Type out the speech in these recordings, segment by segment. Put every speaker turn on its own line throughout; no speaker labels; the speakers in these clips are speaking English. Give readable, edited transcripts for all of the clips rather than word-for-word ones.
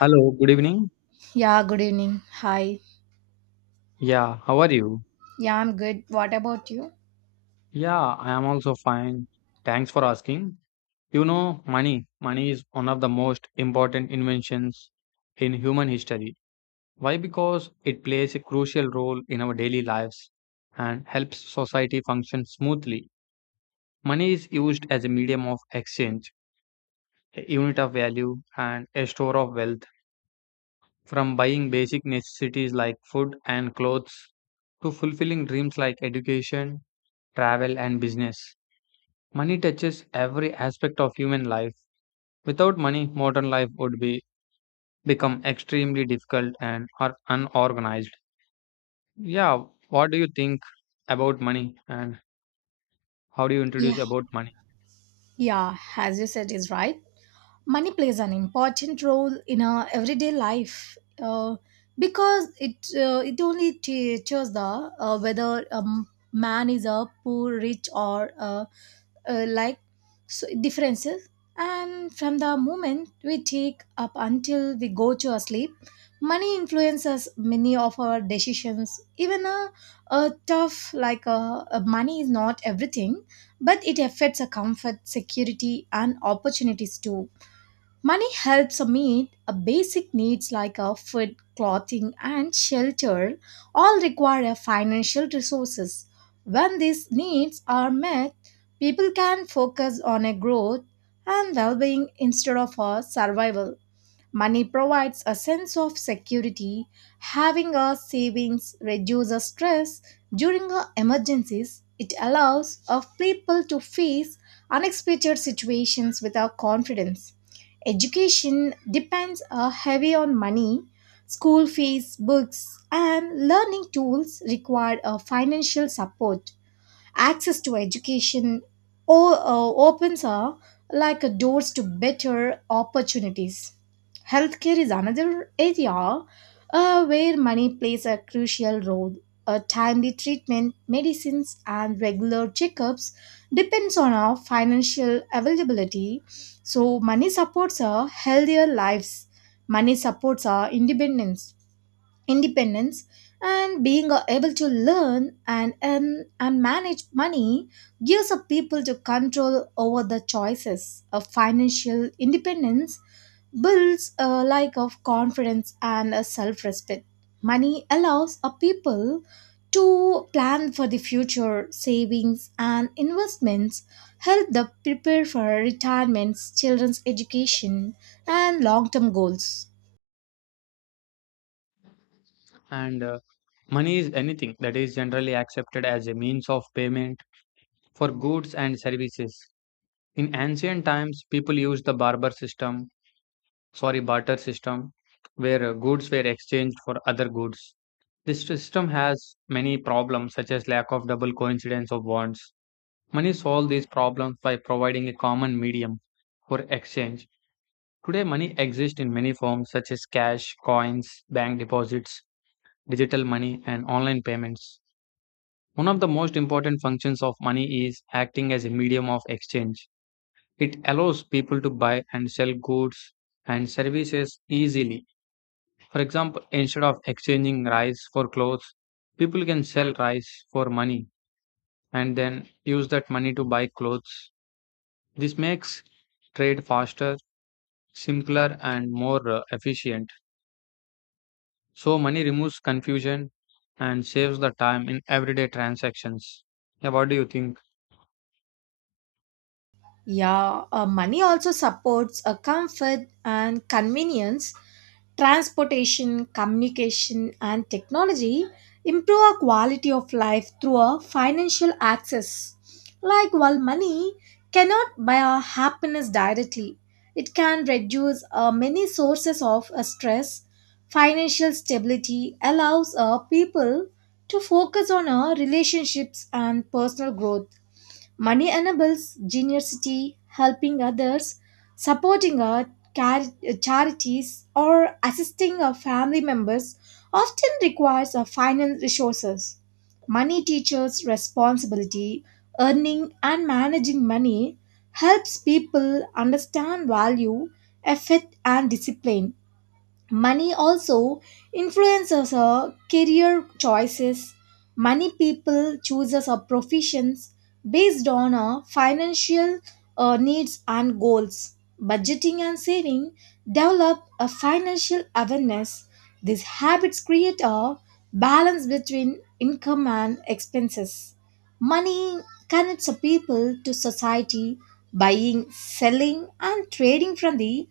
Hello, good evening.
Yeah, good evening. Hi.
Yeah, how are you?
Yeah, I'm good. What about you?
Yeah, I am also fine. Thanks for asking. You know, money. Money is one of the most important inventions in human history. Why? Because it plays a crucial role in our daily lives and helps society function smoothly. Money is used as a medium of exchange, a unit of value, and a store of wealth. From buying basic necessities like food and clothes to fulfilling dreams like education, travel, and business. Money touches every aspect of human life. Without money, modern life would be become extremely difficult and or unorganized. Yeah, what do you think about money and how do you introduce
Yeah.
about money?
Yeah, as you said, is right. Money plays an important role in our everyday life because it only teaches the whether a man is a poor rich or like so differences, and from the moment we take up until we go to our sleep, money influences many of our decisions. Even a tough like a, money is not everything, but it affects our comfort security and opportunities too. Money helps meet a basic needs like a food, clothing, and shelter, all require a financial resources. When these needs are met, people can focus on a growth and well-being instead of a survival. Money provides a sense of security. Having a savings reduces stress during a emergencies. It allows of people to face unexpected situations without confidence. Education depends heavy on money. School fees, books, and learning tools require a financial support access to education opens like doors to better opportunities. Healthcare is another area where money plays a crucial role. Timely treatment, medicines, and regular checkups depends on our financial availability. So money supports our healthier lives. Money supports our independence, and being able to learn and manage money gives a people to control over the choices of financial independence, builds a lack of confidence and a self-respect. Money allows a people to plan for the future. Savings and investments help the prepare for retirements, children's education, and long-term goals.
And money is anything that is generally accepted as a means of payment for goods and services. In ancient times, people used the barter system, sorry, barter system, where goods were exchanged for other goods. This system has many problems such as lack of double coincidence of bonds. Money solves these problems by providing a common medium for exchange. Today money exists in many forms such as cash, coins, bank deposits, digital money and online payments. One of the most important functions of money is acting as a medium of exchange. It allows people to buy and sell goods and services easily. For example, instead of exchanging rice for clothes, people can sell rice for money and then use that money to buy clothes. This makes trade faster, simpler, and more efficient. So, money removes confusion and saves the time in everyday transactions. Yeah, what do you think?
Yeah, money also supports a comfort and convenience. Transportation, communication, and technology improve our quality of life through our financial access. Like, while money cannot buy our happiness directly, it can reduce many sources of stress. Financial stability allows people to focus on our relationships and personal growth. Money enables generosity. Helping others, supporting our char- charities, or assisting our family members often requires our financial resources. Money teaches responsibility. Earning and managing money helps people understand value, effort, and discipline. Money also influences our career choices. Money people chooses our professions based on our financial needs and goals. Budgeting and saving develop a financial awareness. These habits create a balance between income and expenses. Money connects a people to society. Buying, selling, and trading from the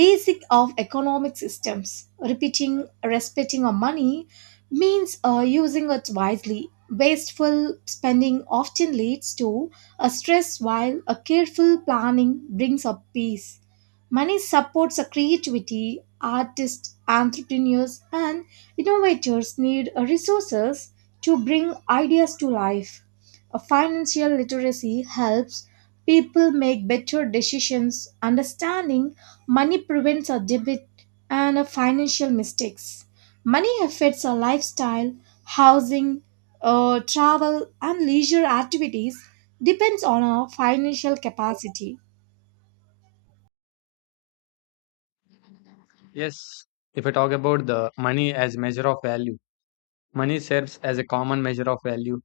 basic of economic systems. Repeating, respecting our money means using it wisely. Wasteful spending often leads to a stress, while a careful planning brings up peace. Money supports a creativity. Artists, entrepreneurs, and innovators need resources to bring ideas to life. A financial literacy helps people make better decisions. Understanding money prevents a debit and a financial mistakes. Money affects our lifestyle. Housing, travel, and leisure activities depends on our financial capacity.
Yes, if I talk about the money as measure of value, money serves as a common measure of value,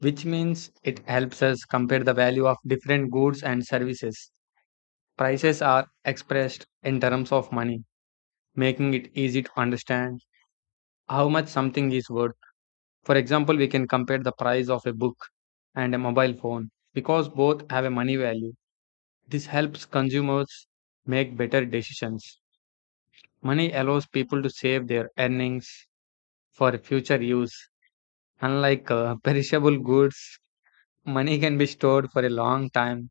which means it helps us compare the value of different goods and services. Prices are expressed in terms of money, making it easy to understand how much something is worth. For example, we can compare the price of a book and a mobile phone because both have a money value. This helps consumers make better decisions. Money allows people to save their earnings for future use. Unlike perishable goods, money can be stored for a long time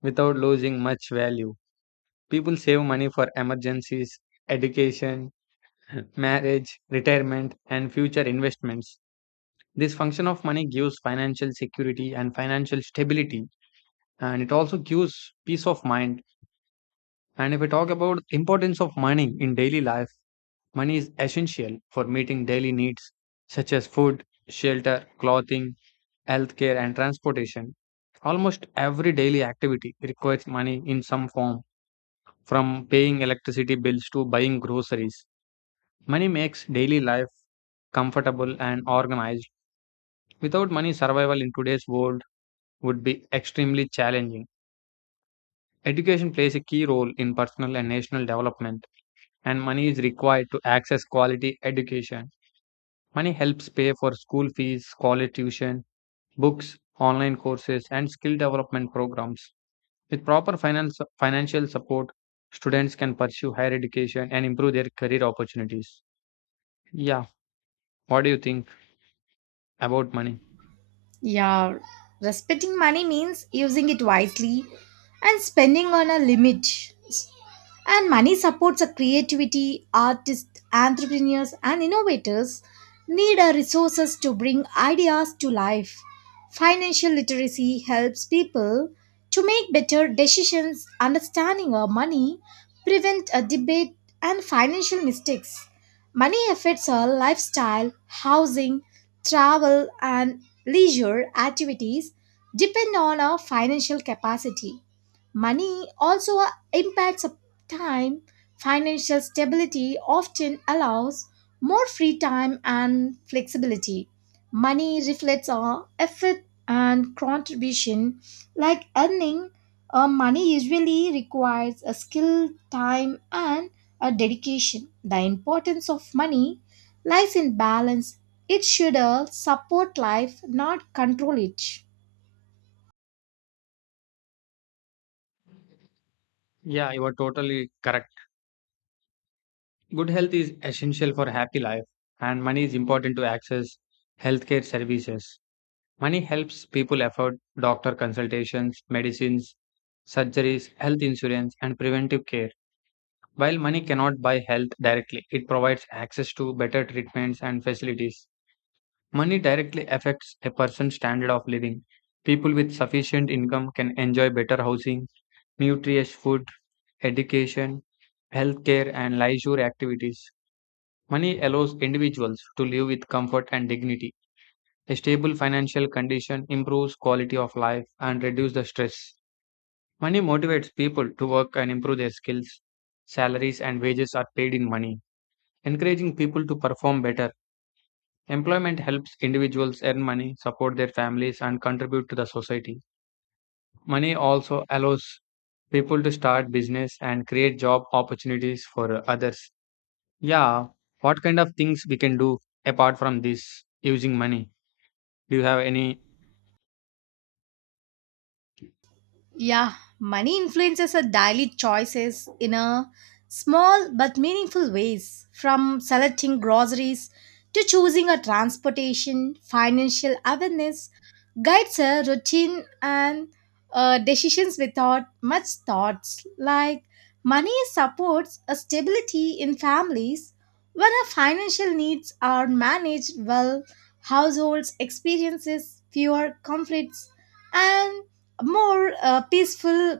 without losing much value. People save money for emergencies, education, marriage, retirement, and future investments. This function of money gives financial security and financial stability and it also gives peace of mind. And if we talk about importance of money in daily life, money is essential for meeting daily needs such as food, shelter, clothing, healthcare, and transportation. Almost every daily activity requires money in some form, from paying electricity bills to buying groceries. Money makes daily life comfortable and organized. Without money, survival in today's world would be extremely challenging. Education plays a key role in personal and national development and money is required to access quality education. Money helps pay for school fees, scholar tuition, books, online courses, and skill development programs. With proper finance, financial support, students can pursue higher education and improve their career opportunities. Yeah, what do you think about money?
Yeah, respecting money means using it wisely and spending on a limit. And money supports a creativity. Artists, entrepreneurs, and innovators need our resources to bring ideas to life. Financial literacy helps people to make better decisions, understanding our money, prevent a debate, and financial mistakes. Money affects our lifestyle, housing, travel, and leisure activities depend on our financial capacity. Money also impacts our time. Financial stability often allows more free time and flexibility. Money reflects our effort and contribution, like earning money usually requires a skill, time, and a dedication. The importance of money lies in balance. It should support life, not control it.
Yeah, you are totally correct. Good health is essential for happy life, and money is important to access healthcare services. Money helps people afford doctor consultations, medicines, surgeries, health insurance, and preventive care. While money cannot buy health directly, it provides access to better treatments and facilities. Money directly affects a person's standard of living. People with sufficient income can enjoy better housing, nutritious food, education, healthcare, and leisure activities. Money allows individuals to live with comfort and dignity. A stable financial condition improves quality of life and reduces the stress. Money motivates people to work and improve their skills. Salaries and wages are paid in money, encouraging people to perform better. Employment helps individuals earn money, support their families, and contribute to the society. Money also allows people to start business and create job opportunities for others. Yeah, what kind of things we can do apart from this using money? Do you have any?
Yeah, money influences our daily choices in a small but meaningful ways, from selecting groceries to choosing a transportation. Financial awareness guides our routine and decisions without much thoughts. Like, money supports a stability in families. When our financial needs are managed well, households experiences fewer conflicts and more peaceful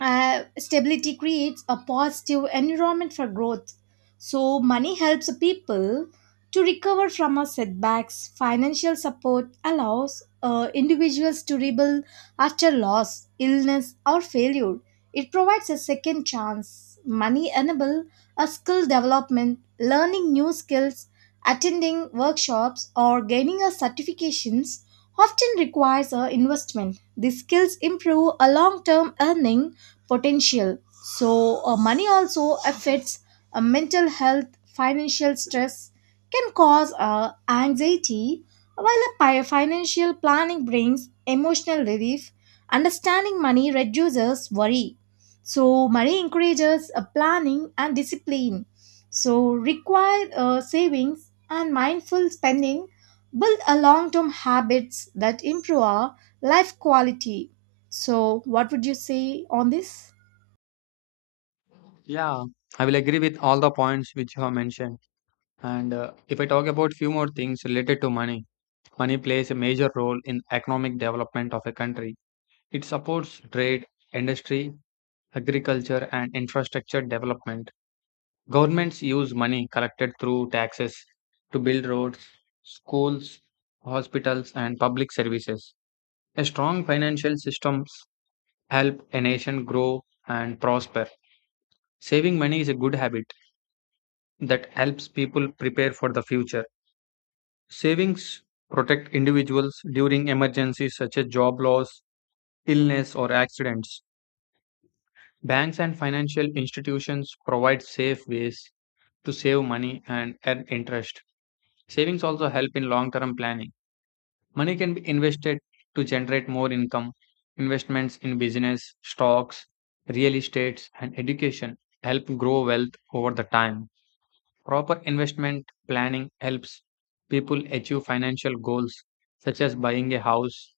stability creates a positive environment for growth. So, money helps people to recover from our setbacks. Financial support allows individuals to rebuild after loss, illness, or failure. It provides a second chance. Money enables a skill development. Learning new skills, attending workshops, or gaining a certifications often requires a investment. These skills improve a long-term earning potential. So, money also affects mental health. Financial stress can cause anxiety, while a financial planning brings emotional relief. Understanding money reduces worry. So, money encourages planning and discipline. So, required savings and mindful spending build a long term habits that improve our life quality. So, what would you say on this?
Yeah, I will agree with all the points which you have mentioned. And if I talk about few more things related to money, money plays a major role in economic development of a country. It supports trade, industry, agriculture, and infrastructure development. Governments use money collected through taxes to build roads, schools, hospitals, and public services. A strong financial systems help a nation grow and prosper. Saving money is a good habit that helps people prepare for the future. Savings protect individuals during emergencies such as job loss, illness, or accidents. Banks and financial institutions provide safe ways to save money and earn interest. Savings also help in long term planning. Money can be invested to generate more income. Investments in business, stocks, real estates, and education help grow wealth over the time. Proper investment planning helps people achieve financial goals such as buying a house,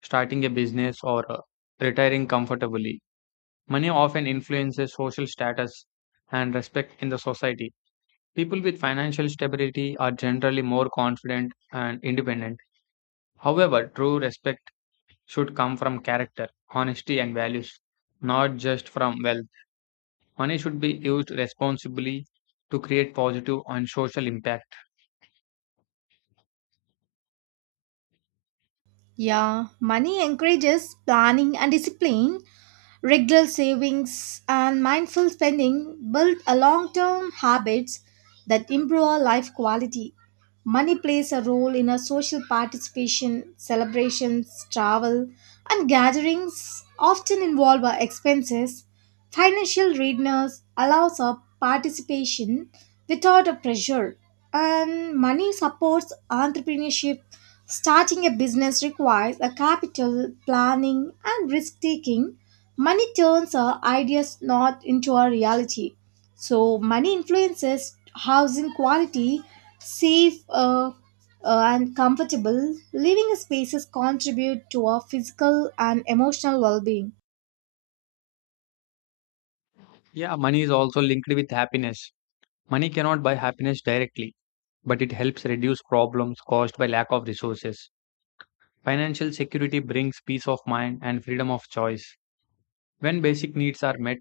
starting a business, or retiring comfortably. Money often influences social status and respect in the society. People with financial stability are generally more confident and independent. However, true respect should come from character, honesty, and values, not just from wealth. Money should be used responsibly to create positive and social impact.
Yeah, money encourages planning and discipline. Regular savings and mindful spending build a long-term habits that improve our life quality. Money plays a role in our social participation. Celebrations, travel, and gatherings often involve our expenses. Financial readiness allows a participation without a pressure, and money supports entrepreneurship. Starting a business requires a capital, planning, and risk taking. Money turns our ideas not into a reality. So, money influences housing quality. Safe, and comfortable living spaces contribute to our physical and emotional well being.
Yeah, money is also linked with happiness. Money cannot buy happiness directly, but it helps reduce problems caused by lack of resources. Financial security brings peace of mind and freedom of choice. When basic needs are met,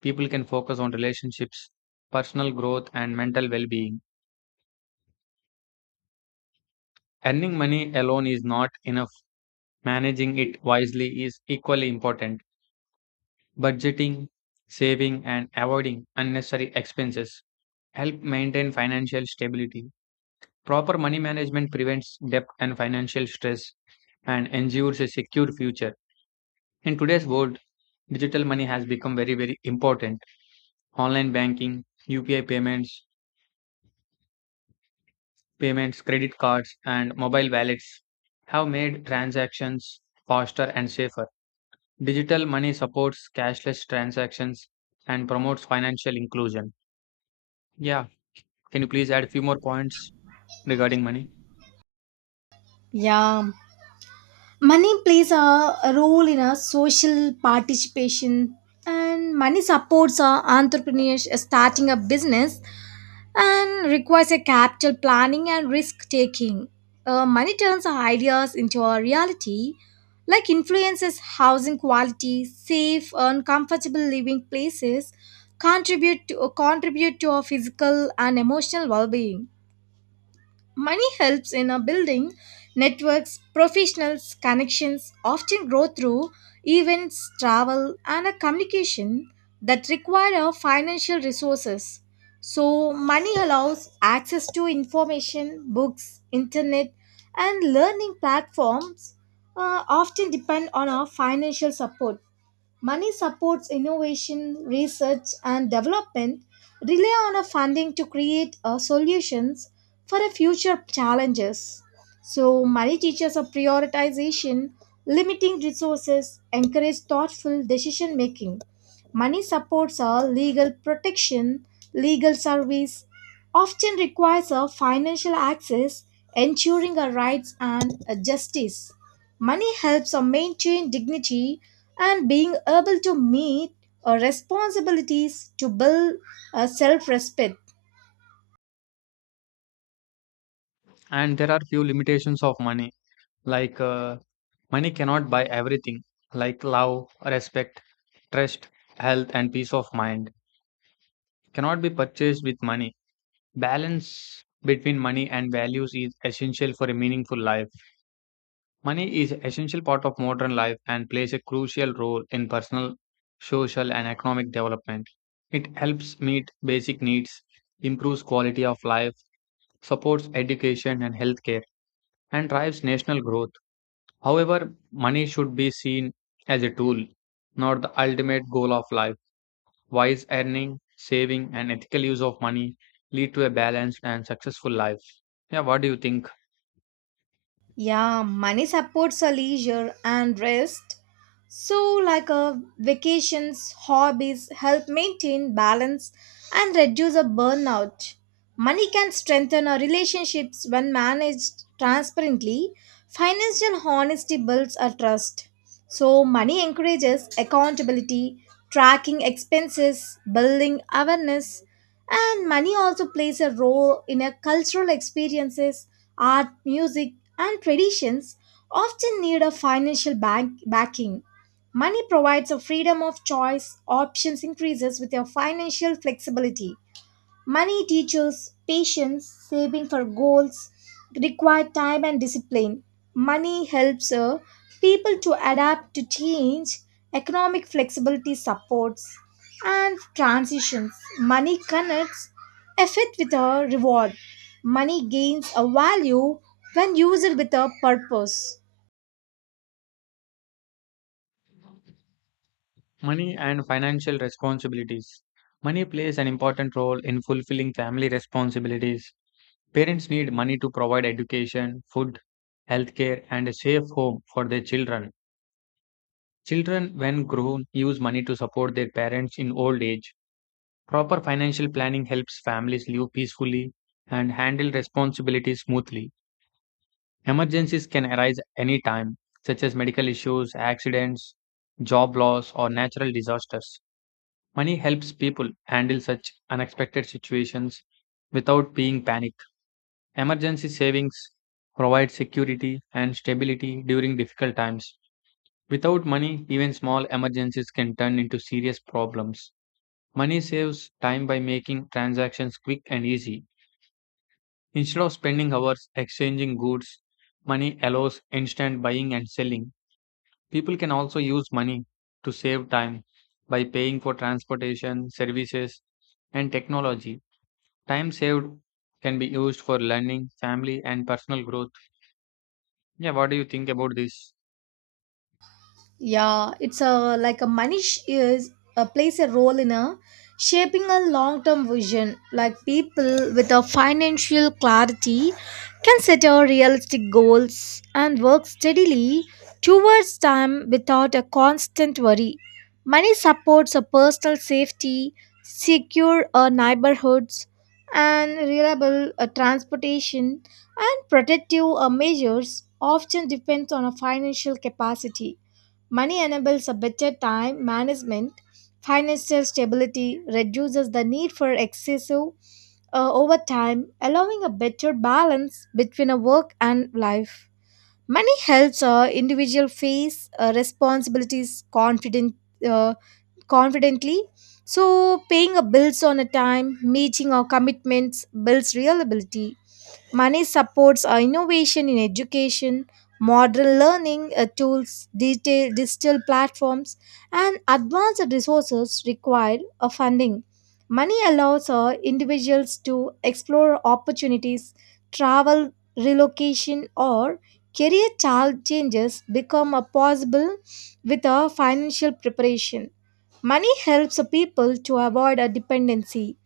people can focus on relationships, personal growth, and mental well being. Earning money alone is not enough. Managing it wisely is equally important. Budgeting, saving, and avoiding unnecessary expenses help maintain financial stability. Proper money management prevents debt and financial stress and ensures a secure future. In today's world, digital money has become very, very important. Online banking, UPI payments, payments, credit cards, and mobile wallets have made transactions faster and safer. Digital money supports cashless transactions and promotes financial inclusion. Yeah, can you please add a few more points regarding money?
Yeah, money plays a role in our social participation, and money supports our entrepreneurs. Starting a business and requires a capital planning and risk taking. Money turns our ideas into a reality, like influences housing quality, safe and comfortable living places contribute to our physical and emotional well-being. Money helps in a building networks. Professionals, connections often grow through events, travel, and a communication that require financial resources. So, money allows access to information. Books, internet, and learning platforms often depend on our financial support. Money supports innovation, research, and development, rely on a funding to create solutions for a future challenges. So, money teaches a prioritization. Limiting resources, encourage thoughtful decision making. Money supports a legal protection. Legal service often requires a financial access, ensuring our rights and a justice. Money helps us maintain dignity, and being able to meet our responsibilities to build a self respect.
And there are few limitations of money, like money cannot buy everything, like love, respect, trust, health, and peace of mind. Cannot be purchased with money. Balance between money and values is essential for a meaningful life. Money is essential part of modern life and plays a crucial role in personal, social, and economic development. It helps meet basic needs, improves quality of life, supports education and healthcare, and drives national growth. However, money should be seen as a tool, not the ultimate goal of life. Wise earning, saving, and ethical use of money lead to a balanced and successful life. Yeah, what do you think?
Yeah, money supports our leisure and rest. So, like, vacations, hobbies help maintain balance and reduce a burnout. Money can strengthen our relationships when managed transparently. Financial honesty builds our trust. So, money encourages accountability, tracking expenses, building awareness. And money also plays a role in our cultural experiences. Art, music, and traditions often need a backing. Money provides a freedom of choice. Options increases with your financial flexibility. Money teaches patience. Saving for goals require time and discipline. Money helps people to adapt to change. Economic flexibility supports, and transitions. Money connects effort with a reward. Money gains a value when used with a purpose.
Money and financial responsibilities. Money plays an important role in fulfilling family responsibilities. Parents need money to provide education, food, healthcare, and a safe home for their children. Children, when grown, use money to support their parents in old age. Proper financial planning helps families live peacefully and handle responsibilities smoothly. Emergencies can arise any time, such as medical issues, accidents, job loss, or natural disasters. Money helps people handle such unexpected situations without being panicked. Emergency savings provide security and stability during difficult times. Without money, even small emergencies can turn into serious problems. Money saves time by making transactions quick and easy. Instead of spending hours exchanging goods, money allows instant buying and selling. People can also use money to save time by paying for transportation, services, and technology. Time saved can be used for learning, family, and personal growth. Yeah, what do you think about this?
Yeah, it's a like a money sh- is plays a role in a shaping a long-term vision. Like, people with a financial clarity can set a realistic goals and work steadily towards them without a constant worry. Money supports a personal safety. Secure neighborhoods, and reliable transportation and protective measures often depends on a financial capacity. Money enables a better time management. Financial stability reduces the need for excessive overtime, allowing a better balance between a work and life. Money helps individual face responsibilities uh, confidently. So, paying a bills on a time, meeting our commitments builds reliability. Money supports innovation in education. Modern learning tools, detail, digital platforms, and advanced resources require of funding. Money allows individuals to explore opportunities. Travel, relocation, or career child changes become possible with a financial preparation. Money helps people to avoid a dependency.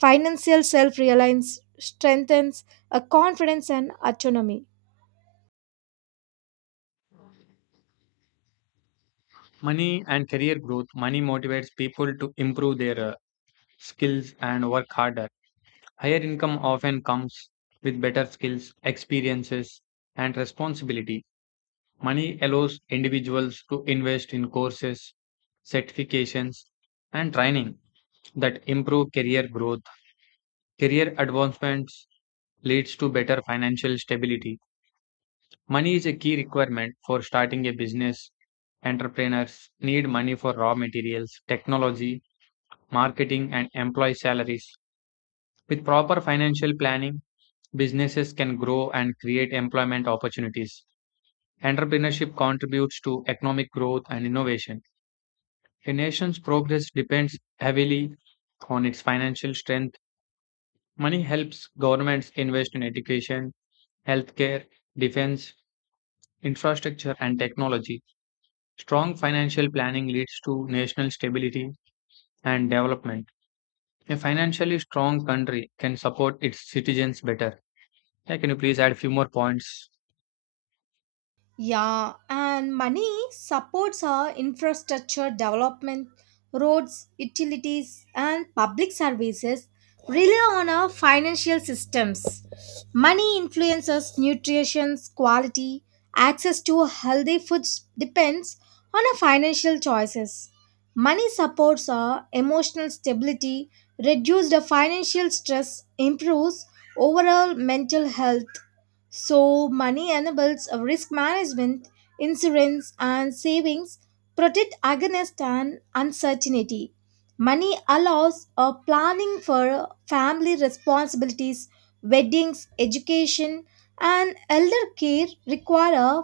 Financial self reliance strengthens a confidence and autonomy.
Money and career growth. Money motivates people to improve their skills and work harder. Higher income often comes with better skills, experiences, and responsibility. Money allows individuals to invest in courses, certifications, and training that improve career growth. Career advancements leads to better financial stability. Money is a key requirement for starting a business. Entrepreneurs need money for raw materials, technology, marketing, and employee salaries. With proper financial planning, businesses can grow and create employment opportunities. Entrepreneurship contributes to economic growth and innovation. A nation's progress depends heavily on its financial strength. Money helps governments invest in education, healthcare, defense, infrastructure, and technology. Strong financial planning leads to national stability and development. A financially strong country can support its citizens better. Yeah, can you please add a few more points?
Yeah, and money supports our infrastructure development. Roads, utilities, and public services rely on our financial systems. Money influences nutrition quality. Access to healthy foods depends on our financial choices. Money supports our emotional stability, reduces the financial stress, improves overall mental health. So, money enables a risk management. Insurance, and savings protect against an uncertainty. Money allows a planning for family responsibilities. Weddings, education, and elder care require a